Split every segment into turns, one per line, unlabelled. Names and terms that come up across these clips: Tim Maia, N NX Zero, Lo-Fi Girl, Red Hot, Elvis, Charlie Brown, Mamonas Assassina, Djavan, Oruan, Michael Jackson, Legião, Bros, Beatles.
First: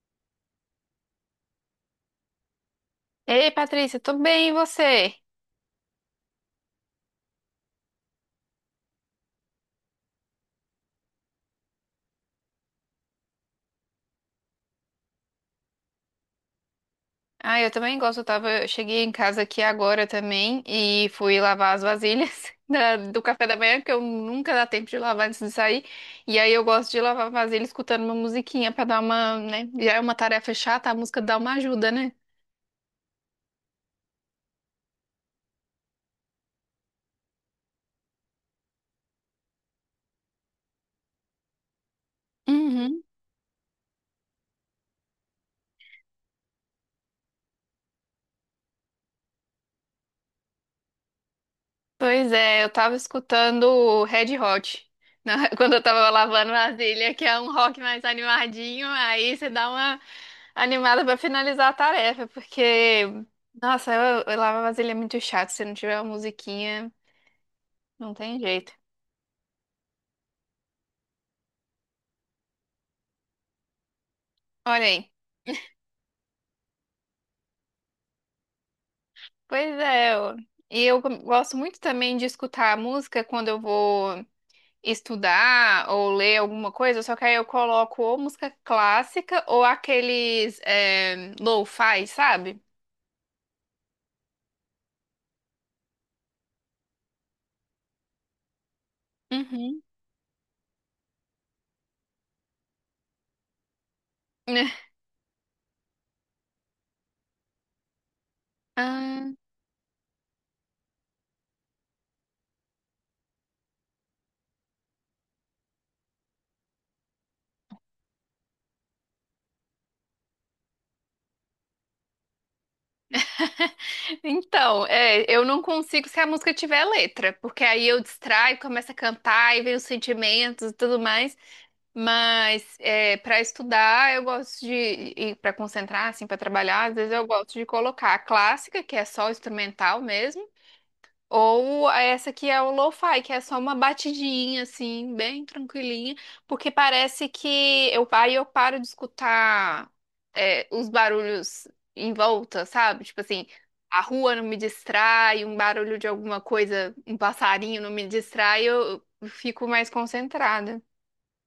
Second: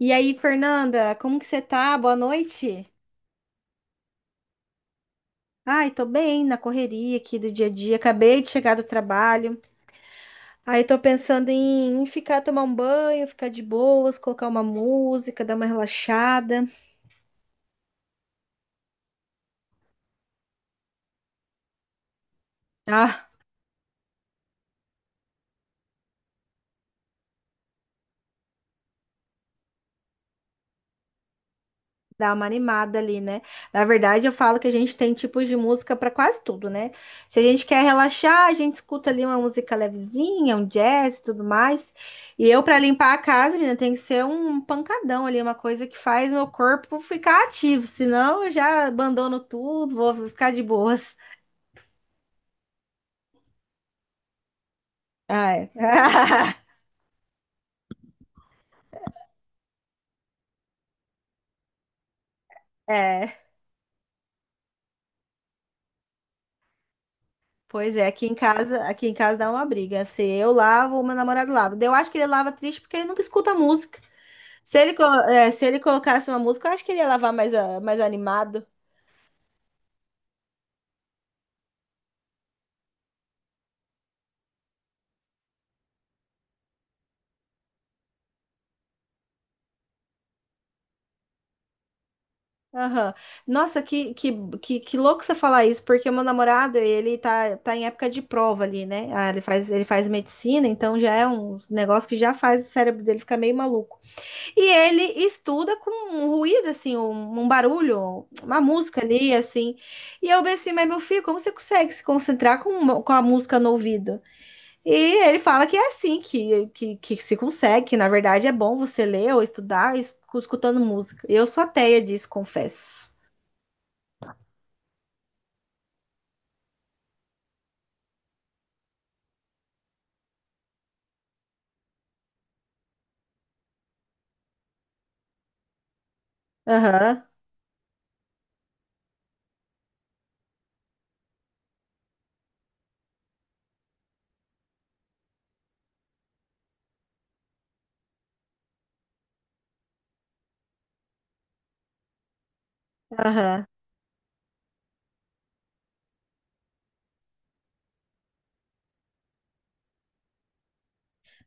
E aí, Fernanda, como que você tá? Boa noite.
Ei, Patrícia, tudo bem, e você?
Ai, tô bem na correria aqui do dia a dia. Acabei de chegar do trabalho. Aí tô pensando em ficar tomar um banho, ficar de boas, colocar uma música, dar uma relaxada.
Ah, eu também gosto. Eu cheguei em casa aqui agora também e fui lavar as vasilhas do
Ah,
café da manhã, porque eu nunca dá tempo de lavar antes de sair. E aí eu gosto de lavar vasilha escutando uma musiquinha pra dar uma, né? Já é uma tarefa chata, a música dá uma ajuda, né?
dá uma animada ali, né? Na verdade, eu falo que a gente tem tipos de música para quase tudo, né? Se a gente quer relaxar, a gente escuta ali uma música levezinha, um jazz e tudo mais. E eu, para
Uhum.
limpar a casa, menina, tem que ser um pancadão ali, uma coisa que faz meu corpo ficar ativo. Senão, eu já abandono tudo, vou ficar de boas.
Pois é, eu tava escutando Red Hot
Ah, é.
quando eu tava lavando vasilha, que é um rock mais animadinho, aí você dá uma animada pra finalizar a tarefa, porque,
É,
nossa, eu lavar vasilha é muito chato. Se não tiver uma musiquinha,
pois é,
não tem jeito.
aqui em casa dá uma briga. Se eu lavo, meu namorado lava. Daí eu acho que ele lava triste porque ele nunca escuta música. Se
Olha
ele, co-
aí.
Se ele colocasse uma música, eu acho que ele ia lavar mais, mais animado.
Pois é, gosto muito também de escutar a música quando eu vou estudar ou ler alguma coisa, só que aí eu coloco ou música clássica ou aqueles lo-fi, sabe?
Aham. Nossa, que louco você falar isso, porque o meu namorado, ele tá em época de prova ali, né? Ah, ele faz,
Uhum.
ele faz medicina, então já é um negócio que já faz o cérebro dele ficar meio maluco. E ele estuda com um ruído, assim, um barulho, uma música ali,
Ah,
assim. E eu pensei, mas meu filho, como você consegue se concentrar com a música no ouvido? E ele fala que é assim que se consegue, que na verdade é bom você ler ou estudar escutando música. Eu sou ateia disso, confesso.
então, eu não consigo se a música tiver letra, porque aí eu distraio, começo a cantar e vem os sentimentos e tudo mais. Mas é, para estudar, eu gosto de, e para concentrar, assim, para trabalhar, às vezes
Aham,
eu gosto de colocar a clássica, que é só instrumental mesmo. Ou essa que é o lo-fi, que é só uma batidinha, assim, bem tranquilinha, porque parece que aí eu paro de escutar os barulhos em volta, sabe? Tipo assim,
aham.
a rua não me distrai, um barulho de alguma coisa, um passarinho não me distrai, eu fico mais concentrada.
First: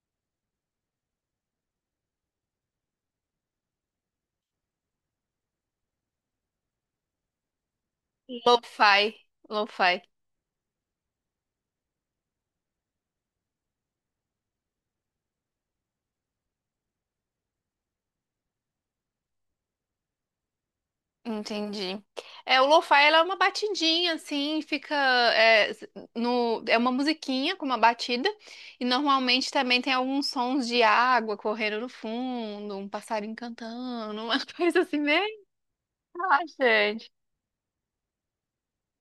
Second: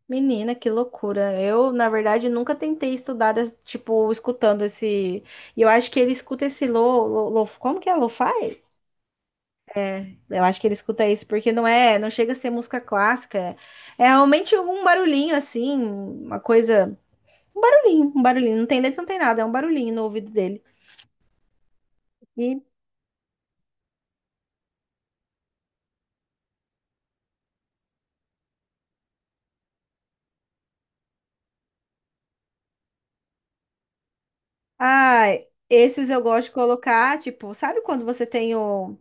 Menina, que loucura. Eu, na verdade, nunca tentei estudar, tipo, escutando esse. E eu acho que ele escuta esse como que é? Lo-fi?
Lo-fi, lo-fi.
É, eu acho que ele escuta isso, porque não chega a ser música clássica. É realmente um barulhinho assim, uma coisa. Um barulhinho. Não tem letra, não tem nada, é um barulhinho no ouvido dele.
Entendi. É,
E
o lo-fi ela é uma batidinha assim, fica é, s- no é uma musiquinha com uma batida e normalmente também tem alguns sons de água correndo no fundo, um passarinho cantando, uma coisa assim meio
Ah, esses eu gosto de
relaxante.
colocar, tipo, sabe quando você tem o,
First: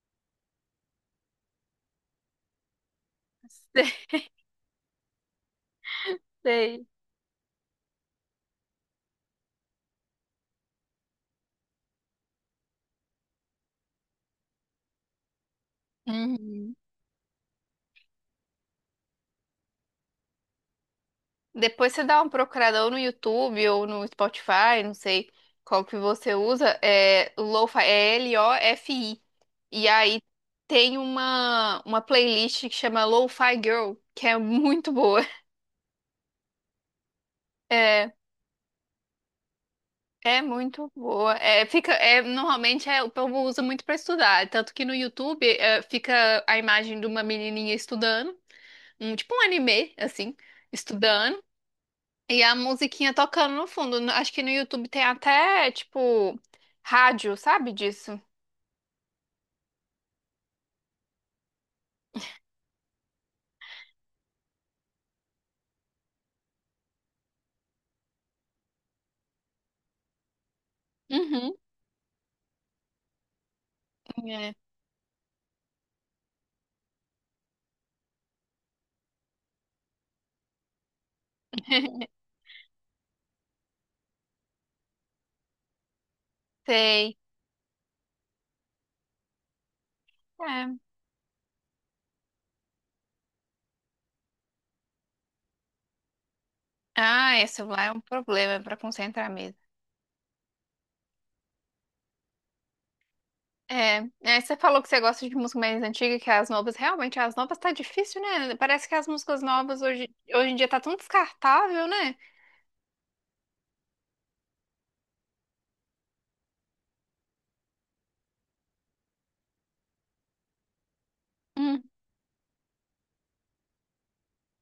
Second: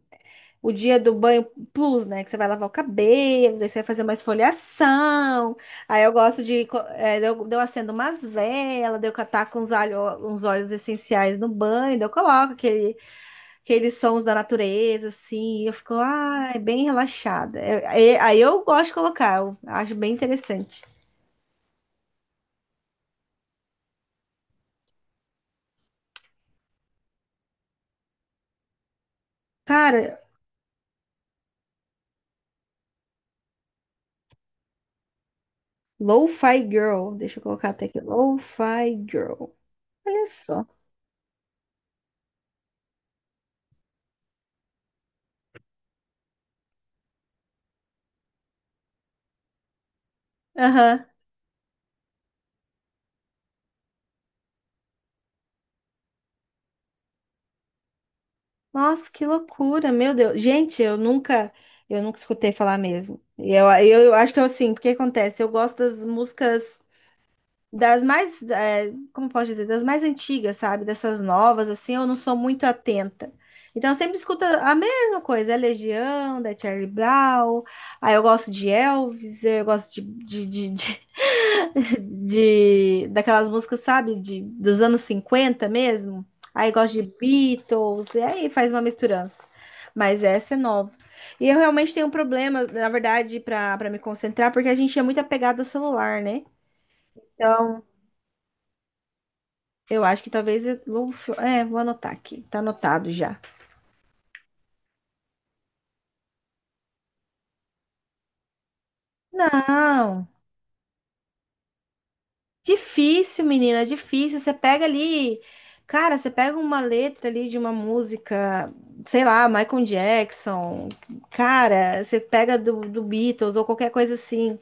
o dia do banho plus, né? Que você vai lavar o cabelo, daí você vai
Sei.
fazer uma esfoliação. Aí eu gosto de, co-
Sei.
é, daí eu, Daí eu acendo umas velas, daí eu catar com uns, alho, uns óleos essenciais no banho, daí eu coloco aquele, aqueles sons da natureza, assim, e eu fico, ai,
Uhum.
bem relaxada. Aí eu gosto de colocar, eu acho bem interessante.
Depois você dá uma procuradão no YouTube ou no Spotify, não sei qual que você usa, é Lo-Fi, é L-O-F-I. E
Cara,
aí tem uma playlist que chama Lo-Fi Girl, que é muito boa.
Lo-Fi Girl, deixa eu colocar até aqui,
É,
Lo-Fi Girl. Olha
é
só.
muito boa. É, fica, é, normalmente é, o povo usa muito para estudar, tanto que no YouTube é, fica a imagem de uma menininha estudando, um, tipo um anime, assim,
Aham.
estudando. E a musiquinha tocando no fundo. Acho que no YouTube tem até, tipo, rádio, sabe disso?
Nossa, que loucura, meu Deus. Gente, eu nunca escutei falar mesmo. Eu acho que eu assim, porque acontece, eu gosto das músicas das mais, eh, como posso dizer, das mais antigas, sabe? Dessas
Uhum.
novas, assim, eu não sou muito atenta. Então, eu sempre escuto
É.
a mesma coisa, é Legião, da Charlie Brown, aí eu gosto de Elvis, eu gosto de daquelas músicas, sabe, de, dos anos 50 mesmo. Aí gosta de
Sei.
Beatles, e aí faz uma misturança. Mas essa é
É.
nova. E eu realmente tenho um problema, na verdade, para me concentrar, porque a gente é muito apegado ao celular, né?
Ah, esse
Então,
celular é um problema pra concentrar mesmo.
eu acho que talvez vou anotar aqui. Tá anotado já.
É, é, você falou que você gosta de música mais antiga que as novas. Realmente, as novas tá difícil, né? Parece que as músicas novas
Não.
hoje em dia tá tão descartável, né?
Difícil, menina, é difícil. Você pega ali, cara, você pega uma letra ali de uma música, sei lá, Michael Jackson,
Hum.
cara, você pega do Beatles ou qualquer coisa assim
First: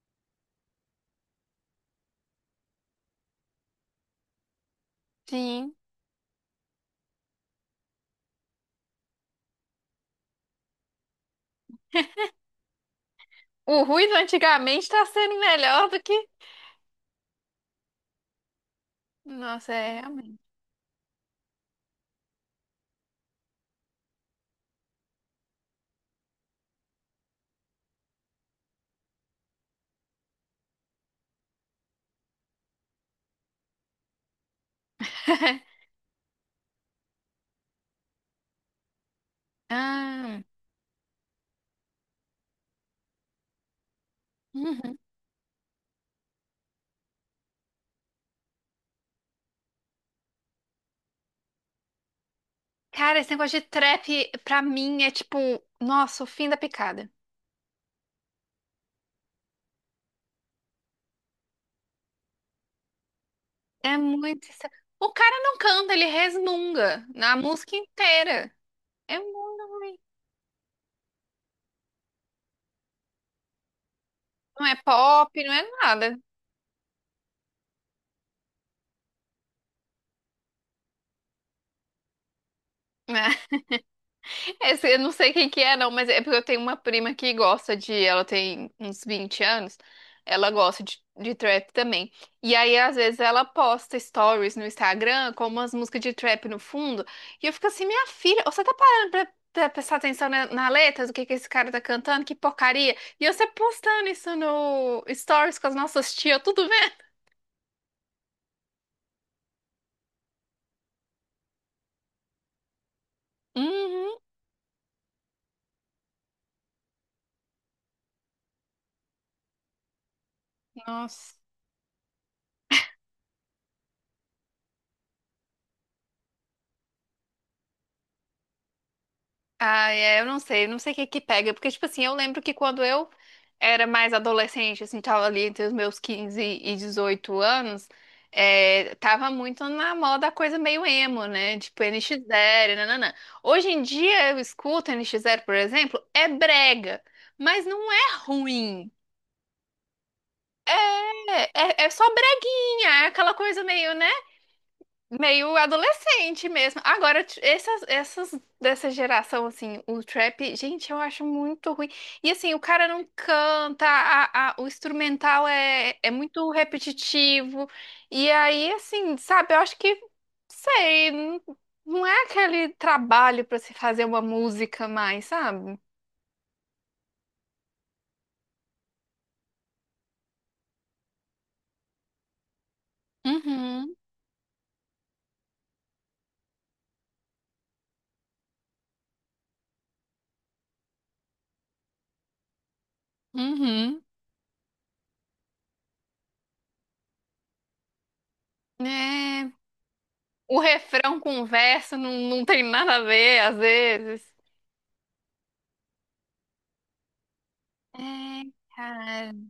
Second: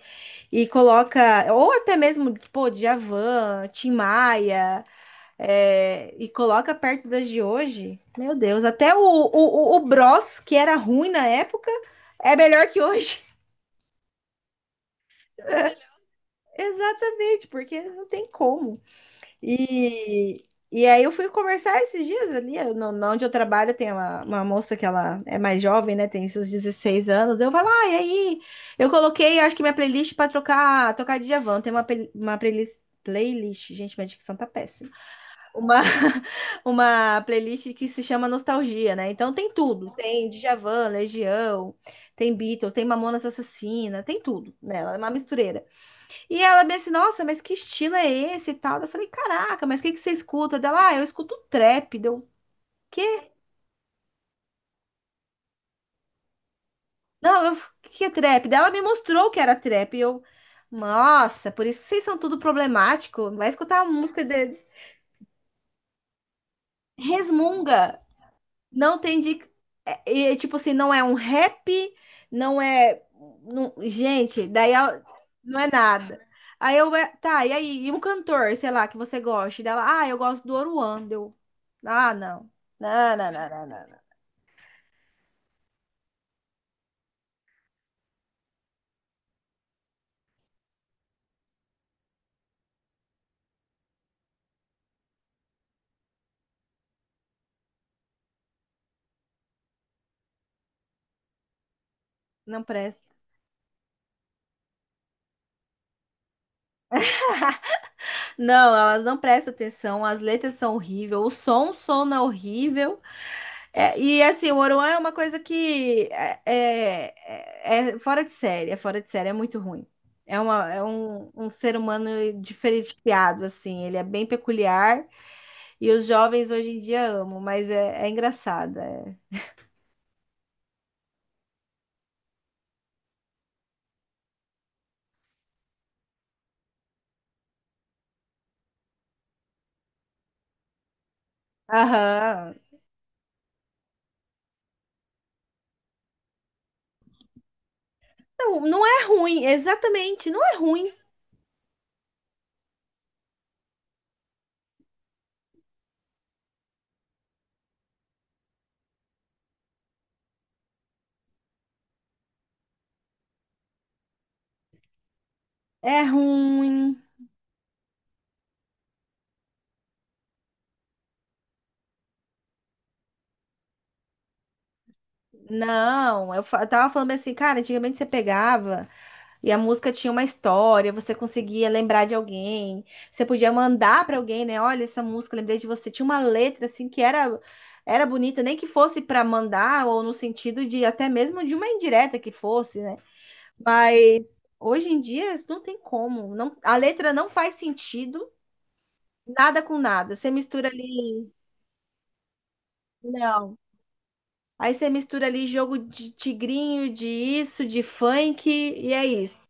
e coloca, ou até mesmo, pô, Djavan, Tim Maia,
Sim.
é, e coloca perto das de hoje. Meu Deus, até o Bros, que era ruim na época, é melhor que hoje.
O ruído antigamente tá sendo melhor do que.
Exatamente, porque não tem como.
Nossa, é realmente.
E, e aí eu fui conversar esses dias ali, no, no onde eu trabalho tem uma moça que ela é mais jovem, né, tem seus 16 anos, eu falo, ah, e aí? Eu coloquei, acho que minha playlist para trocar, tocar Djavan, tem uma playlist, gente, minha dicção tá péssima, uma, uma playlist que se chama Nostalgia, né, então tem tudo, tem
Ah.
Djavan, Legião, tem Beatles, tem Mamonas Assassina, tem tudo nela, é
Uhum.
uma mistureira. E ela me assim, nossa, mas que estilo é esse e tal? Eu falei, caraca, mas o que que você escuta? Dela, ah, eu escuto trap. Deu,
Cara,
quê?
esse negócio de trap, pra mim, é tipo, nossa, o fim da picada.
Não, eu, o que que é trap? Daí ela me mostrou o que era trap. E eu, nossa, por isso que vocês são tudo problemático. Vai escutar a
É
música
muito.
deles.
O cara não canta, ele resmunga na música
Resmunga.
inteira.
Não tem
É
de.
muito ruim.
É, é, tipo assim, não é um rap, não é. não- gente,
Não
daí
é
a-
pop, não
não
é
é
nada.
nada. Tá, e aí? E um cantor, sei lá, que você gosta dela? Ah, eu gosto do oruando, ah, não. Não, não,
Né?
não, não, não. Não.
Esse, eu não sei quem que é, não, mas é porque eu tenho uma prima que gosta de. Ela tem uns 20 anos. Ela gosta de trap também. E aí, às vezes, ela posta stories no Instagram com umas músicas de trap no fundo. E eu fico assim, minha filha, você tá parando pra, pra prestar atenção na letra do que esse cara tá cantando? Que
Não
porcaria!
presta.
E você postando isso no stories com as nossas tias, tudo vendo?
Não, elas não prestam atenção, as letras são horríveis, o som é horrível. É,
Uhum.
e assim, o Oruan é uma coisa que é fora de série, é fora de série, é muito ruim.
Nossa.
Um ser humano diferenciado, assim, ele é bem peculiar e os jovens hoje em dia amam, mas é, é engraçado. É.
Ah, é, eu não sei, não sei o que que pega, porque, tipo assim, eu lembro que quando eu era mais adolescente, assim, tava ali entre os meus 15 e 18 anos, é, tava muito na moda a coisa meio emo, né? Tipo N NX
Aham.
Zero, nananã. Hoje em dia eu escuto N NX Zero, por exemplo, é brega, mas não é
Não, não
ruim.
é ruim, exatamente, não é ruim.
É, é, é só breguinha, é aquela coisa meio, né? Meio adolescente mesmo. Agora, essas dessa geração, assim, o trap, gente, eu acho muito ruim. E assim, o cara não canta, o instrumental
É
é muito
ruim.
repetitivo. E aí, assim, sabe, eu acho que, sei, não, não é aquele trabalho pra se fazer uma música mais, sabe?
Não, eu, fa- Eu tava falando assim, cara, antigamente você pegava. E a música tinha uma história, você conseguia lembrar de alguém, você podia
Uhum,
mandar para alguém, né? Olha essa música, lembrei de você. Tinha uma letra assim que era bonita, nem que fosse para mandar ou no sentido de até mesmo de uma indireta que fosse, né?
uhum.
Mas hoje em dia não tem como, não, a letra não faz sentido,
É,
nada com nada. Você
o
mistura
refrão
ali,
com o verso não tem nada a ver,
não.
às vezes.
Aí você mistura ali jogo de tigrinho, de isso, de funk, e é
É,
isso.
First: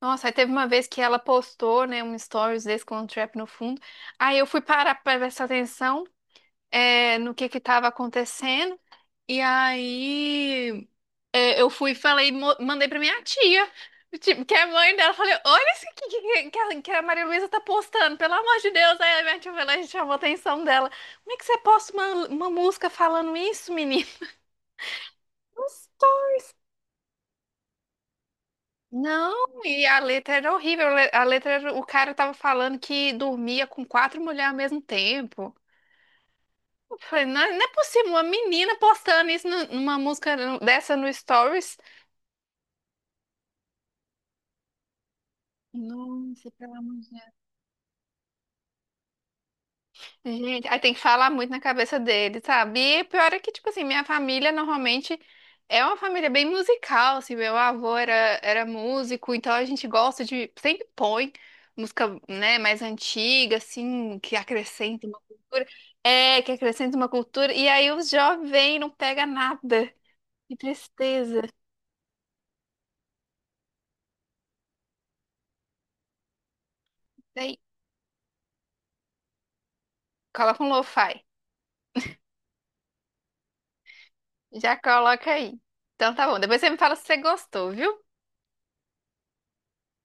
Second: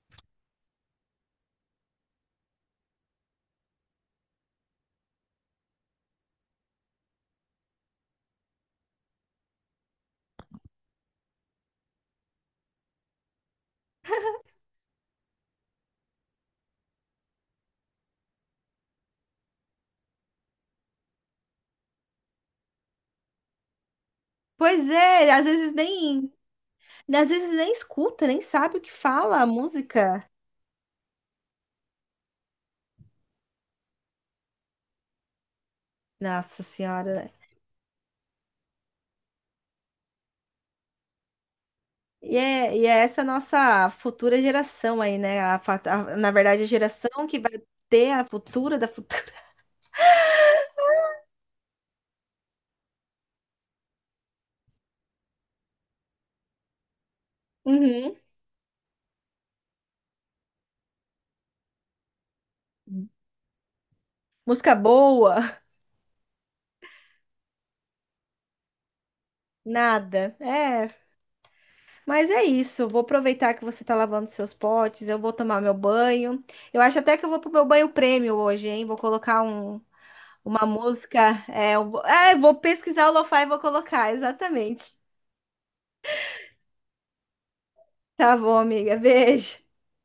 nossa, aí teve uma vez que ela postou, né, um stories desse com um trap no fundo. Aí eu fui parar pra prestar atenção, no que tava acontecendo. E aí eu fui e falei, mandei pra minha tia, tipo, que é mãe dela. Falei, olha isso que a Maria Luísa tá postando, pelo amor de Deus. Aí a minha tia foi lá e chamou a atenção dela. Como é que você posta uma música falando isso, menino?
Pois é, às vezes nem E às vezes nem escuta, nem sabe o que fala a
Não, e a
música.
letra era horrível. A letra, o cara tava falando que dormia com quatro mulheres ao mesmo tempo.
Nossa
Eu falei,
Senhora.
não, é, não é possível, uma menina postando isso numa música dessa no Stories.
E é essa nossa futura geração aí, né? Na
Nossa,
verdade, a
pelo amor.
geração que vai ter a futura da futura.
Gente, aí tem que falar muito na cabeça dele, sabe? E pior é que, tipo assim, minha família normalmente é uma família bem musical, assim, meu avô
Uhum.
era músico, então a gente gosta de, sempre põe música, né, mais antiga, assim, que
Música
acrescenta uma
boa,
cultura, é, que acrescenta uma cultura, e aí os jovens não pega nada,
nada.
que
É,
tristeza.
mas é isso. Eu vou aproveitar que você tá lavando seus potes, eu vou tomar meu banho. Eu acho até que eu vou pro
Aí,
meu banho prêmio hoje, hein?
coloca
Uma
um lo-fi,
música. Vou pesquisar o lo-fi e vou colocar,
já
exatamente.
coloca aí. Então tá bom, depois você me fala se você gostou, viu?
Tá bom, amiga. Beijo.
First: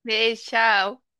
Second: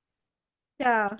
Beijo, tchau.
Tchau.